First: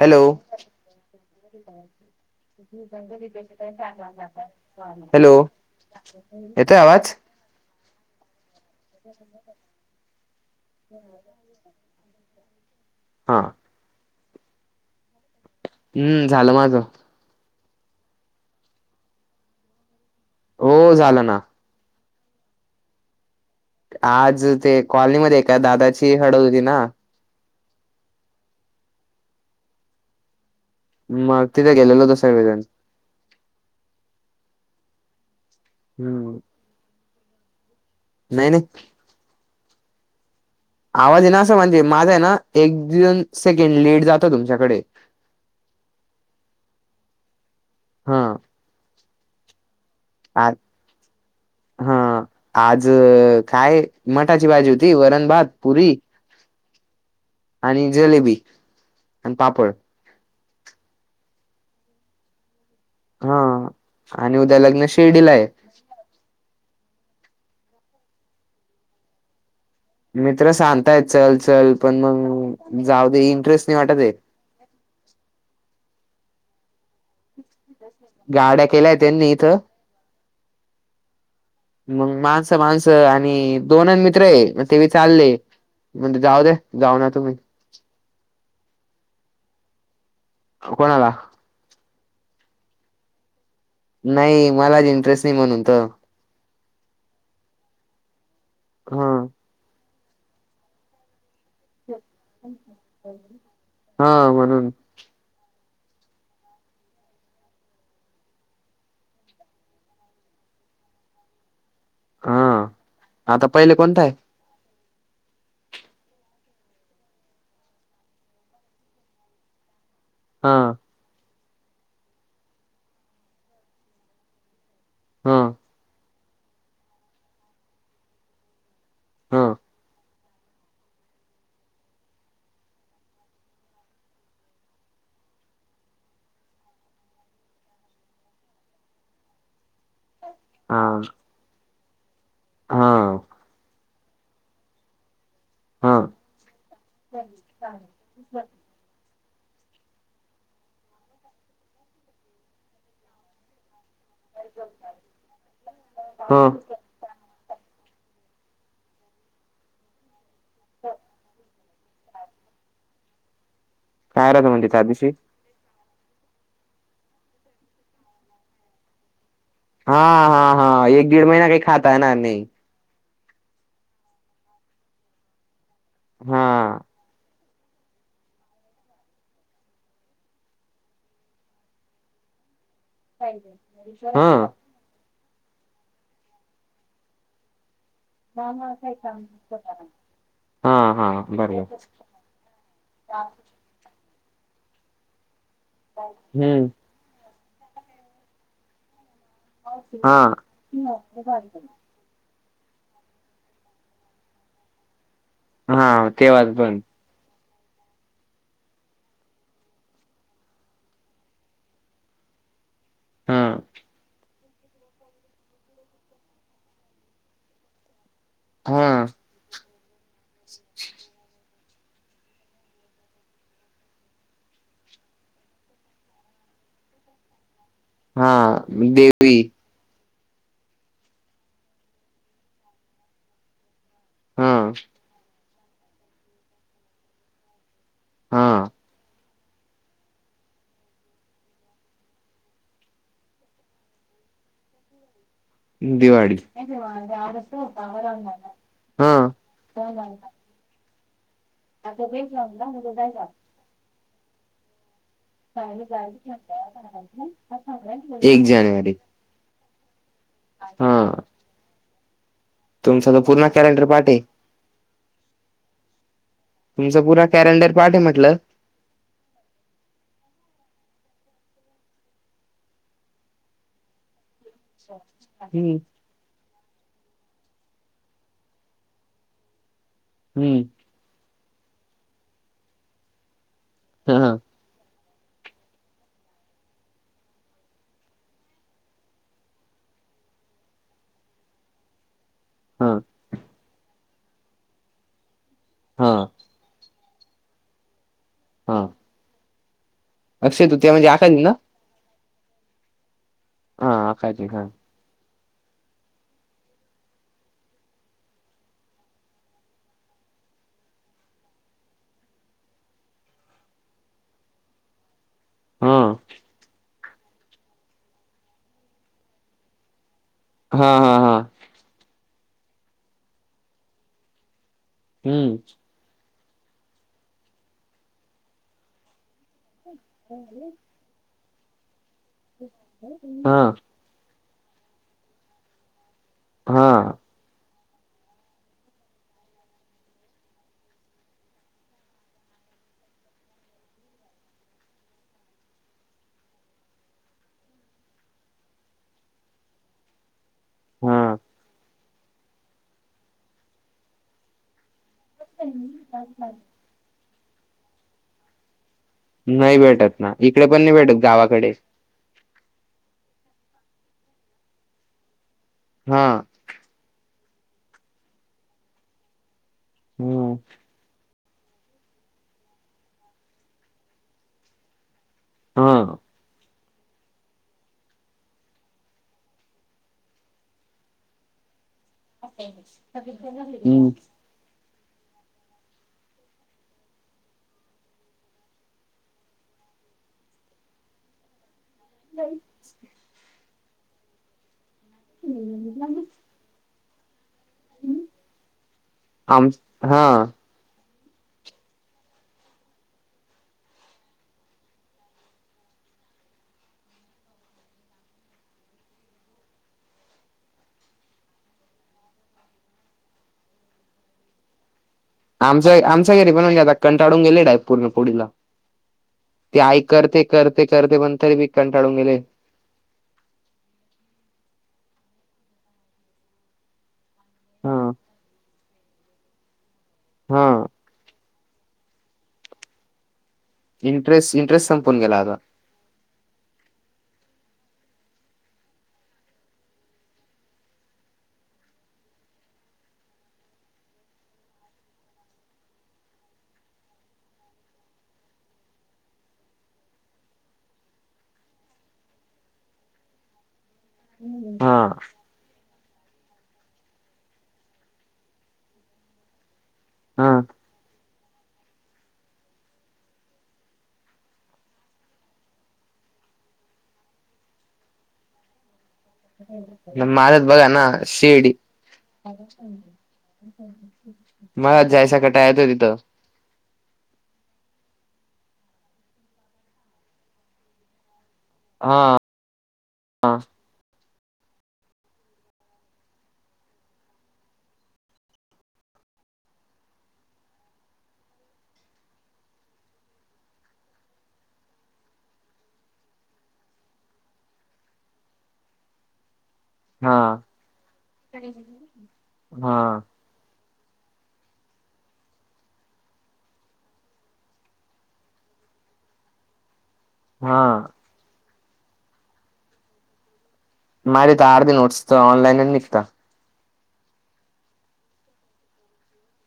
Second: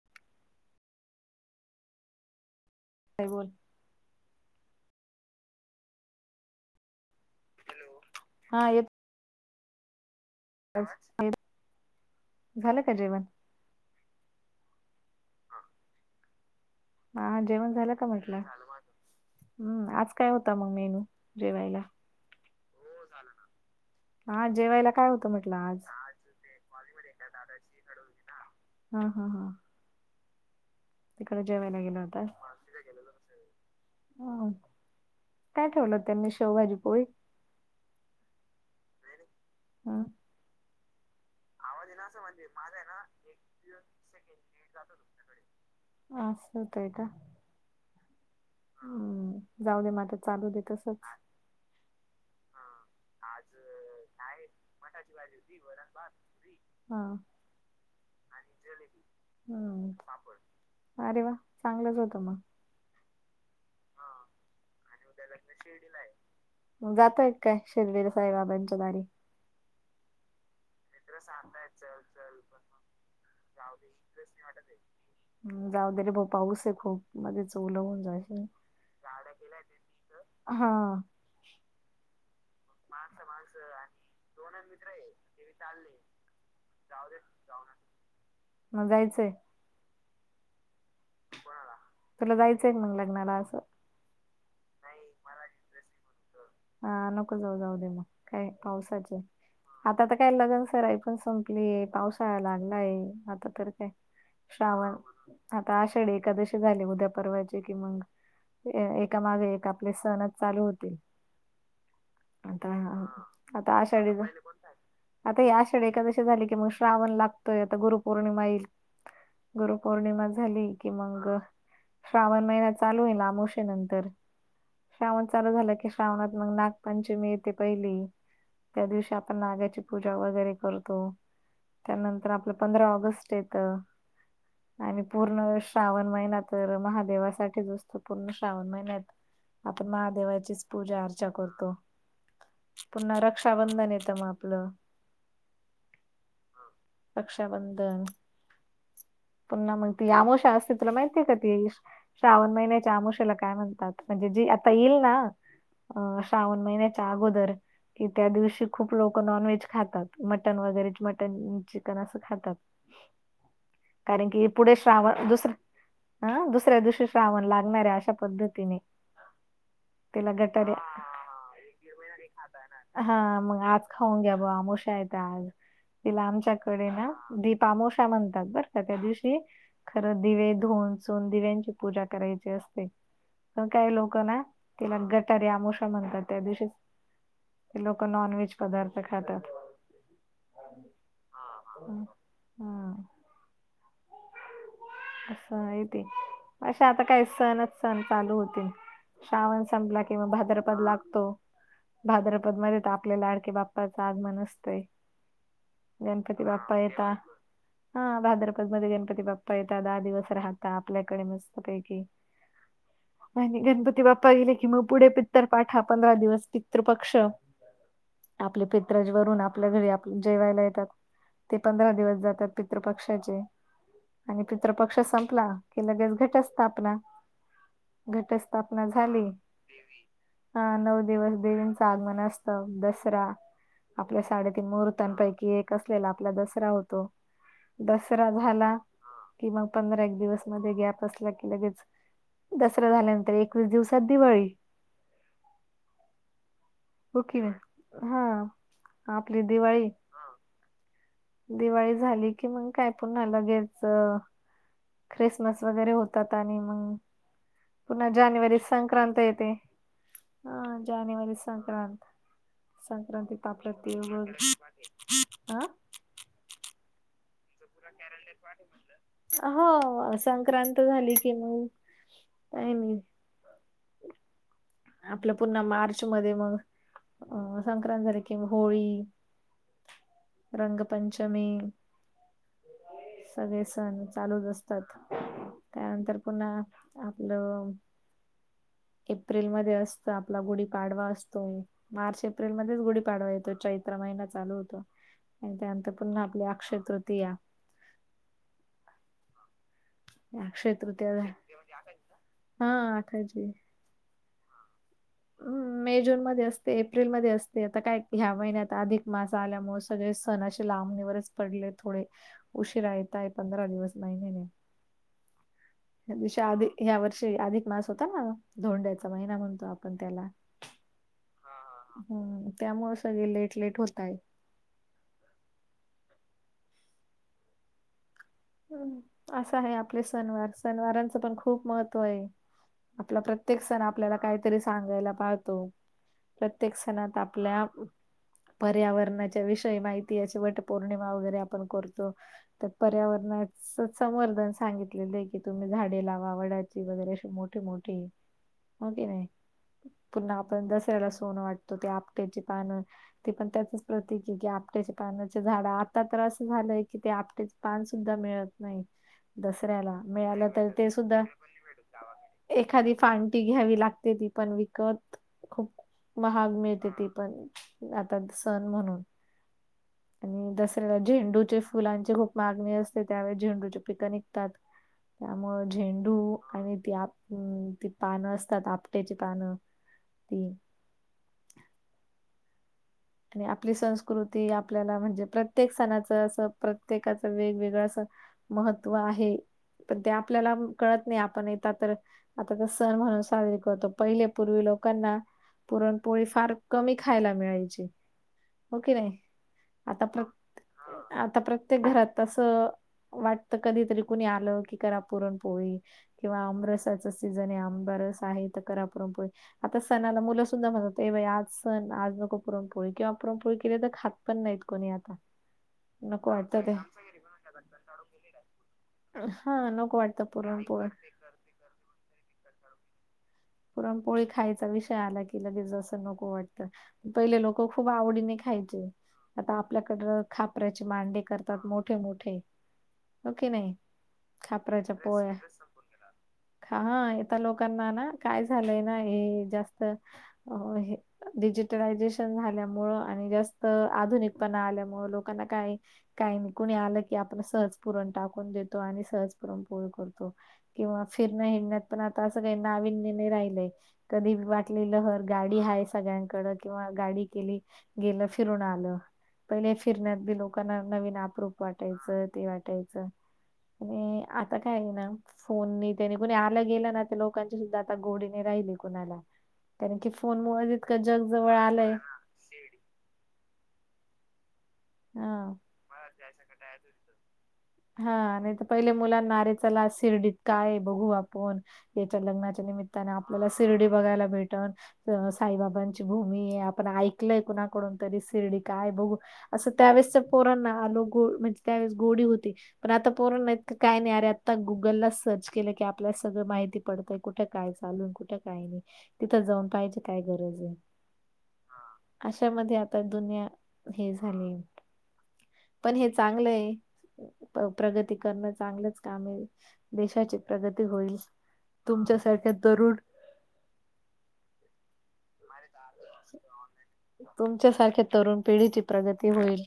Hello काय बोल hello येतोय आवाज हा येतो झालं का जेवण हा हा हं, झालं माझं. ह जेवण झालं का म्हटलं हं आज काय होता मग हो मेनू झालं ना जेवायला आज हा ते जेवायला काय होतं म्हटलं कॉलनीमध्येएका आज दादाची हळद होती ना हा हा हा तिकडे मग तिथे जेवायला गेला गेल्यावर कसं काय वेळ मिळल ह काय ठेवलं त्यांनी हम्म शेव भाजी पोळी नाही नाही हा आवाज आहे ना असं म्हणजे माझा आहे ना एक दोन सेकंड लेट जातो तुमच्याकडे अस होतय, का हा हं, जाऊ दे मग चालू आ दे तसच हा आज काय मठाची भाजी होती वरण भात पुरी हा आणि जलेबी आणि पापड हम्म अरे वा चांगलंच होतं मग हा आणि उद्या लग्न शिर्डीला आहे जातोय काय शिर्डीला साईबाबांच्या दारी मित्र सांगतायेत चल चल पण मग जाऊ दे इंटरेस्ट नाही वाटत आहे जाऊदे रे भाऊ पाऊस खूप आधीच ओल, होऊन गाड्या केल्याय त्यांनी इथं हा मग माज माणसं आणि दोन मित्र आहे मग ते पण, चालले म्हण जाऊदे जाऊन येतो मी मग जायचंय आहों, कोणाला तुला जायचं आहे मग लग्नाला असं नाही मलाच इंटरेस्ट नाही म्हणून त हा नको जाऊ जाऊ दे मग काय हा पावसाचे आता तर काय लग्न सराई पण संपली मे पावसाळा, लागलाय आता तर काय, हा म्हणून श्रावण आता आषाढी एकादशी झाली उद्या परवाची, की मग एकामागे एक आपले सणच चालू होतील हा अह पहिले आता कोणता आहे आषाढी आता या आषाढीएकादशी झाली की मग श्रावण लागतोय आता गुरुपौर्णिमा येईल गुरुपौर्णिमा हा झाली की मग, श्रावण महिना चालू होईन आमोशे नंतर. श्रावण हा चालू झालं की श्रावणात मग नागपंचमी येते पहिली. त्या दिवशी आपण हा नागाची पूज ज्या वगैरे करतो, त्यानंतर आपलं पंधरा ऑगस्ट येत. आणि पूर्ण श्रावण महिना तर महादेवासाठीच असतो पूर्ण श्रावण महिन्यात आपण महादेवा चीच पूजा हा अर्चा करतो, पुन्हा हा रक्षाबंधन येतं म आपलं. हा हा, रक्षाबंधन. पुन्हा म ती आमोशा असते तुला माहिती आहे का ती? श्रावण महिन्याच्या आमोशेला काय म्हणतात म्हणजे जी आता येईल ना? अ ह श्रावण महिन्याच्या अगोदर, कि त्या दिवशी खूप लोक नॉन व्हेज खातात. मटन वगैरे मटन चिकन असं खातात. कारण काय राहत की म्हणते पुढे त्या दिवशी श्रावण दुसरा आ दुसऱ्या दिवशी श्रवण लागणाऱ्या अशा पद्धतीने. हा तिला हा गटारे हा एक दीड महिना काही खाता येणार नाही. हा मग आज खाऊन घ्याब आमोशा आहेेत आज. तिला हा आमच्याकडे ना दीपआमोशा म्हणतात बर का त्या दिवशी खरं दिवे धुन सून दिव्यांची पूजा करायची असते. तर काही लोक हा ना, तिला गटारी आमोशा म्हणतात त्या दिवशीच. ते लोकं नॉन व्हेज पदार्थ खातात. हा हा भरलं एकच हा की, [unintelligible] [unintelligible] असं आहे ते हम्म अशा आता काय सणच सण चालू होतील, श्रावण संपला कि हा म भाद्रपद लागतो. भाद्रपदमध्ये तर आपल्या लाडके बाप्पाचं आगमन असतंय. हा गणपती तेव्हाच बाप्पा पण येता. हा भाद्रपद मध्ये गणपती बाप्पा येतात दहा दिवस राहता आपल्याकडे मस्त पैकी. हा आणि गणपती बाप्पा गेले की मग पुढे पित्तर पाठा पंधरा दिवस पित्रपक्ष. आपले हा पित्रज वरून आपल्या घरी आप जेवायला येतात. ते पंधरा दिवस जातात पित्रपक्षाचे. आणि पित्रपक्ष संपला की लगेच घटस्थापना. हा घटस्थापना झाली देवी हा नऊ दिवस देवींचं आगमन असतं दसरा आपल्या हा साडेतीन मुहूर्तांपैकी एक असलेला आपला दसरा होतो, दस रा हा झाला, की मग पंधरा एक दिवस मध्ये गॅप असला की लगेच दसरा झाल्यानंतर एकवीस दिवसात दिवाळी. दिवाळी हो की नाही हा [unintelligible] हां आपली दिवाळी [unintelligible] दिवाळी झाली की मग काय पुन्हा लगेच ख्रिसमस वगैरे होतात आणि म, पुन्हा एक जानेवारीत जानेवारी संक्रांत येते. हा जानेवारी स संक्रांत, तुमचा तर संक्रांतीत पूर्ण आपलं कॅलेंडर पाठ आहे तिळगुळ, आं. तुमचा पुरा कॉरल तुमचा कॅरल लई पाठ म्हणलं. आ हो संक्रांत झाली की मग, काय नाही. [inaudible] आपलं पुन्हा हम्म मार्च मध्ये मग अं संक्रांत झाले. की मग होळी, हम्म रंगपंचमी सगळे सण हा चालूच असतात. त्यानंतर पुन्हा आपलं एप्रिलमध्ये असतं. आपला गुढी पाडवा असतो. मार्च एप्रिल मध्येच हा गुढी पाडवा येतो. चै त्र महिना चालू होतो. आणि त्यानंतर हा पुन्हा आपली अक्षय तृतीया. हां अक्षय तृतीया म्हणजे आखाजी ना! हां आखाजी हां आखाजी हा [inaudible] मे जून मध्ये असते. एप्रिलमध्ये असते. आता काय ह्या महिन्यात अधिक मास आल्यामुळे सगळे सण असे. लामणीवरच पडले. थोडे उशिरा येत आहे. पंधरा दिवस महिन्याने हा ह्या वर्षी अधिक मास होता. ना धोंड्याचा महिना म्हणतो आपण त्याला हा हा हा हम्म त्यामुळे सगळे लेट लेट होता येत. हम्म असं आहे. आपले सण वार सणवारांचं पण खूप महत्व हे आपला हा प्रत्येक सण आपल्याला काही तरी सांगायला पाहतो. प्रत्येक हा सणात आपल्या पर्यावरणाच्या विषय माहिती अशी वटपौर्णिमा वगैरे आपण करतो. तर पर्यावरण च संवर्धन सांगितलेले आहे. की तुम्ही झाडे लावा वडाची वगैरे अशी मोठे मोठे हो की नाही! पुन्हा आपण दसऱ्याला हा सोनं वाटतो. ते आप पट्याची पान ते पण त्याचच प्रतीक आहे. की आपट्याचे पानाचे झाड आता तर असं झालंय! कि ते आपट्याचं पान सुद्धा मिळत नाही. नाही दसऱ्याला भेटत ना मिळालं इकडे तर पण ते नाही भेटत सुद्धा गावाकडे गावाकडे एखादी फांटी घ्यावी लागते. ती पण विकत खूप हा महाग मिळते. ती पण आता सण म्हणून आणि हा दसऱ्याला झेंडूचे फुलांची खूप मागणी असं ते त्यावेळी झेंडूची पिकं निघतात. त्यामुळे हा झेंडू आणि त्या हम्म ती पान असतात. आपट्याची पान ती [inaudible] आणि आपली हम्म संस्कृती आप ल्याला म्हणजे प्रत्येक सणाच असं प्रत्येकाच वेगवेगळ असं महत्त्व आहे. पण ते आपल्याला कळत नाही. आपण येेत तर आता तर सण म्हणून साजरी करतो. पहिले पूर्वी लोकांना पुरणपोळी फार कमी खायला मिळायची हो की नाही! आम आता हा प्रत आता प्रत्येक घरात तसं वाटतं कधी तरी कोणी आलं की करा. पुरणपोळी किंवा आंबरसाच सीझन आहे. आंबारस आहे. तर करा पुरणपोळी आता सणाला मुलं सुद्धा म्हणत. ये बाई आज सण आज नको पुरण पोळी किंवा पुरणपोळी केली. तर खात पण नाहीत. कोणी आता आमच्या नको आमच्या घरी वाटतं पण ते म्हजे आता कंटाळून गेले डायरेक्ट आहे. पूर्ण पुरणपोळीला हा ते नको आई वाटतं करते करते पुरणपोळी करते, पण तरी बी कंटाळून गेले. पुरण पोळी खायचा विषय आला की लगेच. असं नको वाटतं. पहिले लोक खूप हा आवडीने खायचे आता आपल्याकड हा खापऱ्याची मांडे करतात. मोठे मोठे हो कि नाही! इंटरेस्ट इंटरेस्ट खापरायच्या संपून पोह्या गेला आता हा येता लोकांना ना. काय झालंय नाही जास्त अ हे. डिजिटलायझेशन झाल्यामुंळ आणि जास्त आधुनिकपणा आल्यामुंळ लोकांना काही. काही कुणी आलं की आपण सहज पुरण टाकून देतो आणि सहज पुरण पोळी करतो किंवा फिरण हिडण्यात पण आता असं काही नाविन्य नाही राहिलंय. कधी हा वाटलेलं हर गाडी आहे सगळ्यांकड किंवा गाडी केली. गेलं फिरून आलं. पहिले फिरण्यात बी हा लोकांना नवीन आपपरूप वाटायचं ते वाटायचं आणि आता काय आहे ना फोन त्याने कुणी आलं गेलं ना त्या लोकांचे सुद्धा आता गोडीने राहिली कुणाला कारण की फोन माझ्यात मुळ बघा इतका ना जग जवळ शिर्डी आलंय मला जायसा हा कटायत हो तिथं [unintelligible] हा नाही तर पहिले मुलां नारेचाला शिर्डीत काय बघू आपण हा याच्या लग्नाच्या निमित्ताने आपल्याला शिर्डी बघायला भेटन अ साईबाबांची भूमी आपण ऐकलय कुणाकडून तरी शिर्डी काय बघू. असं त्यावेळेसच्या पोरांना आलो गो म्हणजे त्यावेळेस गोडी होती. पण आता पोरणत काय नाही अरे आता गुगलला सर्च केलं की आपल्याला सगळं माहिती पडतय कुठे काय चालून कुठ काय नाही तिथं जाऊन पाहिजे. काय हा गरज आहे अशामध्ये हा आता दुनिया हे पण हे चांगलंय प्रगती करणं चांगलंच काम आहे देशाचे हा प्रगती होईल तुमच्यासारख्या तरुड माझ तार दि नोटस तर ऑलाईन निघता तुमच्यासारख्या तरुण पिढीची प्रगती होईल.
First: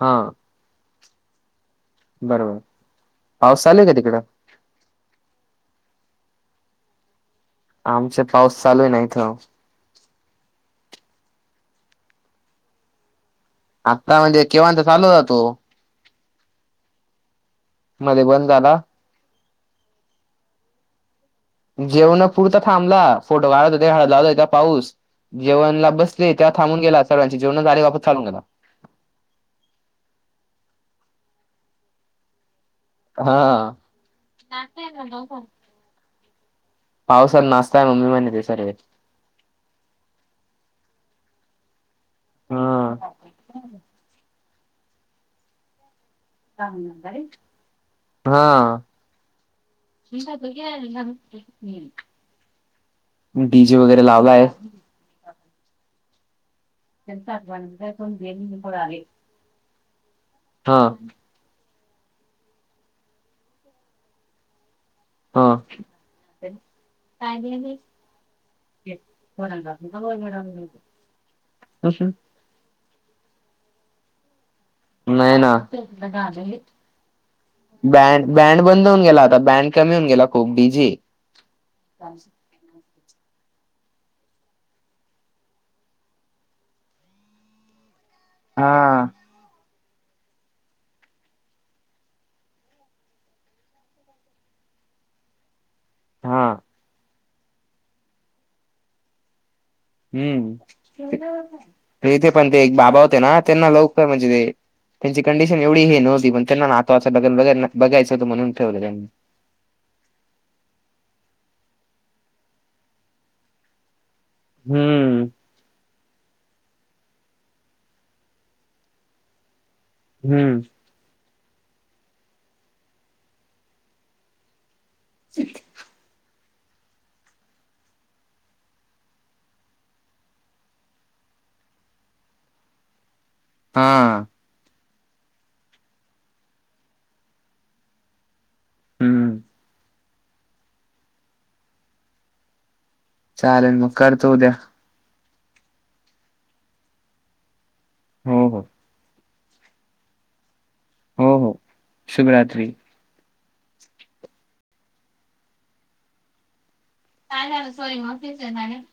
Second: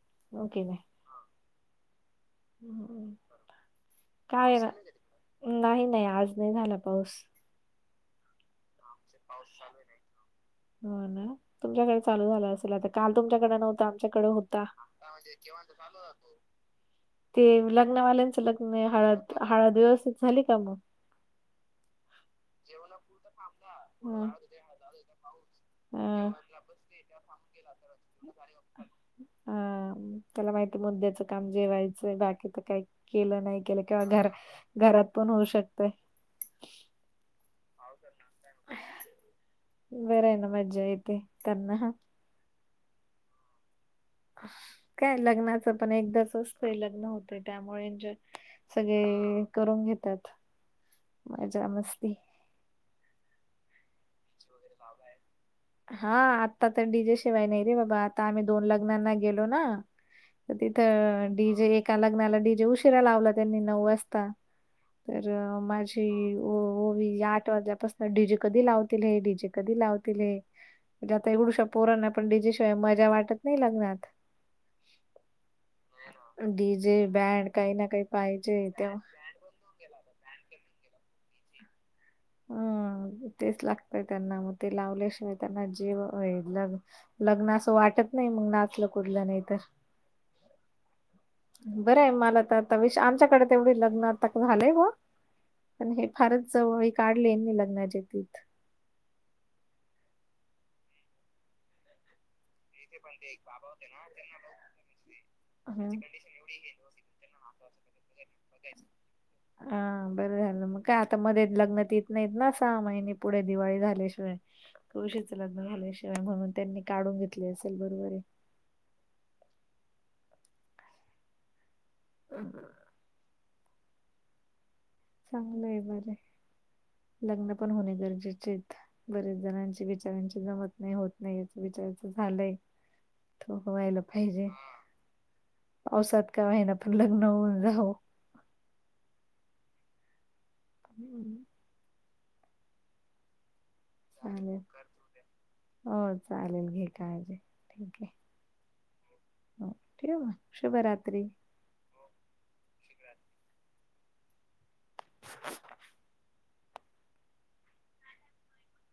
हा. ओके. बरोबर पाऊस चालूय का तिकडं? काय नाही नाही आज नाही झाला पाऊस. आमचा पाऊस चालूय ना इथं हो ना तुमच्याकडे चालू झालं असेल आता काल तुमच्याकडे नव्हत आता आमच्याकड म्हणजे होता. केव्हांत चालू होता तो ते मध्ये लग्नावाल्यांचं बंद झाला लग्न हळद हळद व्यवस्थित झाली का मग? जेवण पुरता थांबला फोटो व्हायरत होता हळद लावला होता पाऊस जेवणला हम्म. बसले तेव्हा थांबून गेला सर्वांचे जेवण झाले वापस चालून गेला. हा त्याला माहिती मुद्द्याचं काम जेवायचंय बाकी तर काही केलं नाही हा केलं किंवा घर घरात पण होऊ शकतय पावसात नाचता आहे मम्मी म्हणे ते सर्व बरं आहे ना मज्जा येते त्यांना हा हा.. काय लग्नाचं पण एकदा वते लग्न होते त्यामुळे हा सगळे करून घेतात मजा मस्ती डीजे वगैरे लावला आहे? हा आत्ता तर डी जे शिवाय नाही रे बाबा आता आम्ही दोन लग्नांना गेलो ना. हा तिथं अ डी जे. एका लग्नाला डी जे उशीरा लावला त्यांनी. नऊ वाजता. तर हा माझी ओवी, आठ वाजल्यापासून डी जे कधी लाव तील हे. डी जे कधी लावतील हे. म्हणजे आता एवढुशा पोरांना पण डी जे शी मजा वाटत नाही, लग्नात नाही ना. डीजे बँड काही ना काही बँ -बँड पाहिजे बंद तेव्हा होऊन गेला. आता बँड कमी होऊन गेला खूप. D J. हम. तेच लागतय त्यांना. मग ते लावल्याशिवाय त्यांना जेव लग लग्न असं वाटत नाही, मग. हा नाचलं कुठलं नाही तर. बरंय. मला तर आता विष आमच्याकडे, तेवढी लग्न ता झालंय बुवा. पण हे हा फारच जवळी, काढले नी लग्नाचे तिथ. हम्म. ते [inaudible] तिथे पण ते एक बाबा होते ना. त्यांना लवकर म्हणजे, ते त्यांची कंडिशन एवढी हम्म. हे नव्हती. पण त्यांना ना तंवाच लग्न, बघ बा बघायंच होत. म्हणून ठेवलं त्यांनी. हा. बरं झालं मग. काय आता मध्ये लग्न तीथ नाहीत ना, सहा महिने. पुढे दिवाळी झाल्याशिवाय हम्म. तुळशीचं लग्न झाल्याशिवाय. म्हणून त्यांनी, काढून घेतली असेल बरोबरय. हम. ह, ह. चांगलंय. बरय. लग्न पण होणे गरजेचेयत. बरेच जणांची बीचाऱ्याची जमत नाही, होत नाही. याच बीचाऱ्याचं झालंय. [unintelligible] हा व्हायला पाहिजे. पावसात का होईना, पण लग्न होऊन जावो. हम्. हम्. चालेल मग, करतो उद्या. चालेल हो, चालेल. घे काळजी. ठीकय. हो, हो. हो. ठेऊ म. शुभरात्री. शुभ रात्री. [unintelligible] [inaudible] काय झालं, सॉरी मग [unintelligible]